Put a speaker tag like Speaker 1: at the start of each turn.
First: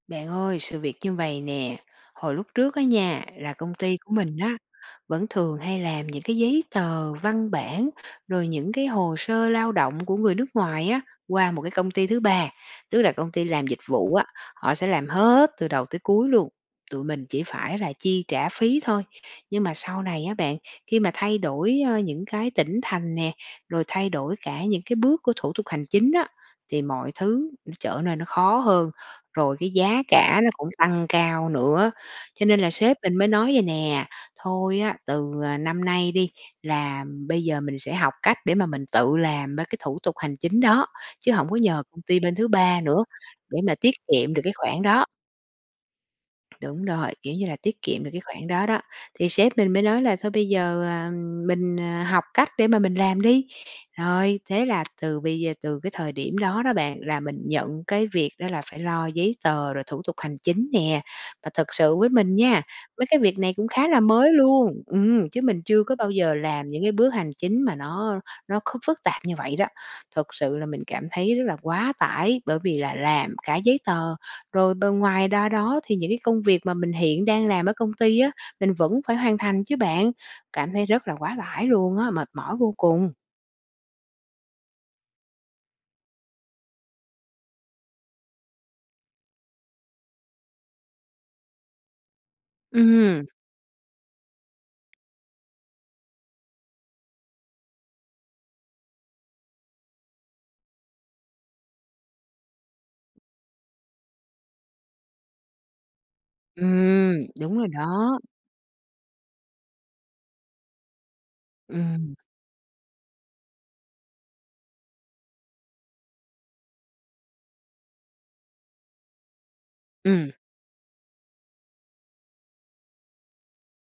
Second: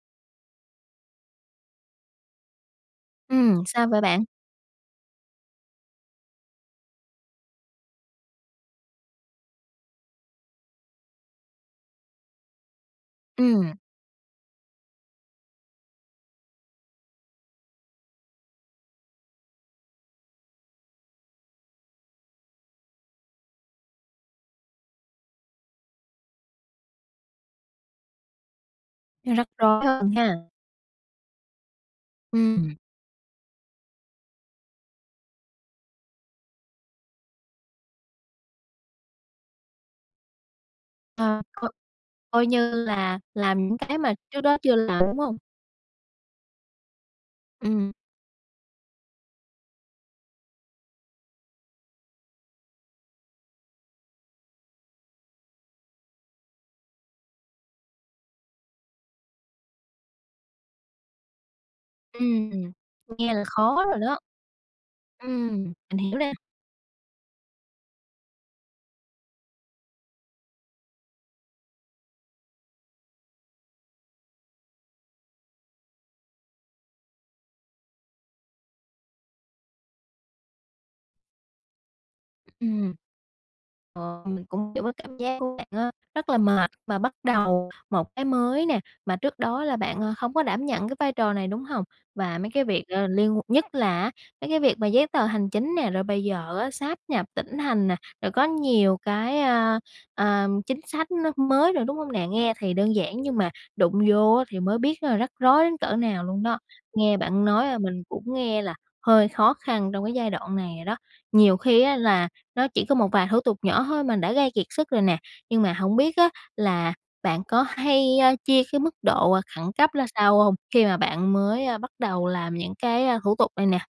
Speaker 1: Bạn ơi, sự việc như vầy nè, hồi lúc trước á nha, là
Speaker 2: Ừm,
Speaker 1: công
Speaker 2: sao
Speaker 1: ty
Speaker 2: vậy
Speaker 1: của
Speaker 2: bạn?
Speaker 1: mình á, vẫn thường hay làm những cái giấy tờ văn bản, rồi những cái hồ sơ lao động của người nước ngoài á, qua một cái công ty thứ 3. Tức là công ty làm
Speaker 2: Ừm.
Speaker 1: dịch vụ á, họ sẽ làm hết từ đầu tới cuối luôn, tụi mình chỉ phải là chi trả phí thôi. Nhưng mà sau này á bạn, khi mà thay đổi, ơ, những cái tỉnh thành nè, rồi thay đổi cả những cái bước của thủ tục hành chính á, thì mọi thứ nó trở nơi nó khó hơn,
Speaker 2: Nó rắc
Speaker 1: rồi cái
Speaker 2: rối
Speaker 1: giá
Speaker 2: hơn ha.
Speaker 1: cả nó cũng tăng cao nữa. Cho nên là
Speaker 2: Ừm.
Speaker 1: sếp mình mới nói vầy nè: "Thôi á, từ, ờ, năm nay đi, là bây giờ mình sẽ học cách để mà mình tự làm ba cái thủ tục hành chính đó, chứ
Speaker 2: Ờ,
Speaker 1: hổng có
Speaker 2: coi
Speaker 1: nhờ công ty bên
Speaker 2: coi
Speaker 1: thứ
Speaker 2: như
Speaker 1: 3 nữa
Speaker 2: là làm
Speaker 1: để mà
Speaker 2: những
Speaker 1: tiết
Speaker 2: cái mà
Speaker 1: kiệm được
Speaker 2: trước
Speaker 1: cái
Speaker 2: đó chưa
Speaker 1: khoản
Speaker 2: làm,
Speaker 1: đó."
Speaker 2: đúng hông?
Speaker 1: Đúng rồi, kiểu như, là tiết
Speaker 2: Ừm.
Speaker 1: kiệm được cái khoản đó đó. Thì sếp mình mới nói là "Thôi bây giờ, à, mình, à, học cách để mà mình làm đi." Rồi, thế là từ bây giờ, từ cái thời điểm đó đó bạn, là mình nhận cái việc đó là phải lo giấy tờ rồi thủ tục hành chính nè. Và thật sự với mình nha,
Speaker 2: Ừm,
Speaker 1: mấy cái
Speaker 2: nghe
Speaker 1: việc
Speaker 2: là
Speaker 1: này cũng
Speaker 2: khó
Speaker 1: khá
Speaker 2: rồi
Speaker 1: là
Speaker 2: đó.
Speaker 1: mới luôn ừm, chứ mình
Speaker 2: Ừm,
Speaker 1: chưa có
Speaker 2: mình
Speaker 1: bao
Speaker 2: hiểu nè.
Speaker 1: giờ làm những cái bước hành chính mà nó nó kh phức tạp như vậy đó. Thật sự là mình cảm thấy rất là quá tải, bởi vì là làm cả giấy tờ, rồi b ngoài đa đó thì những cái công việc mà mình hiện đang làm ở công ty á, mình vẫn phải hoàn thành chứ bạn. Cảm thấy rất là quá tải luôn á, mệt mỏi vô
Speaker 2: Ừm.
Speaker 1: cùng!
Speaker 2: Ờ, mình cũng hiều cái cảm giác của bạn á, rất là mệt mà bắt đầu một cái mới nè, mà trước đó là bạn, ờ, không có đảm nhận cái vai trò này, đúng hông? Và mấy cái việc, ờ,
Speaker 1: Ừm.
Speaker 2: liên nhất là á, mấy cái việc mà giấy tờ hành chính nè, rồi bây giờ á sáp nhập tỉnh thành nè, rồi có nhiều cái, a, à, chính sách nó mới rồi, đúng hông nè? Nghe thì đơn giản nhưng mà đụng vô á thì mới biết là rắc rối đến cỡ nào luôn đó.
Speaker 1: Ừm,
Speaker 2: Nghe bạn
Speaker 1: đúng
Speaker 2: nói
Speaker 1: rồi
Speaker 2: là mình
Speaker 1: đó.
Speaker 2: cũng nghe là hơi khó khăn trong cái giai đoạn này rồi đó. Nhiều khi á
Speaker 1: Ừm.
Speaker 2: là nó chỉ có một vài thủ tục nhỏ thôi mà đã gây kiệt sức rồi nè, nhưng mà hổng biết á là bạn có hay, a, chia cái mức độ khẩn cấp ra
Speaker 1: Ừm.
Speaker 2: sao hông khi mà bạn mới, ơ, bắt đầu làm những cái, a, thủ tục này nè?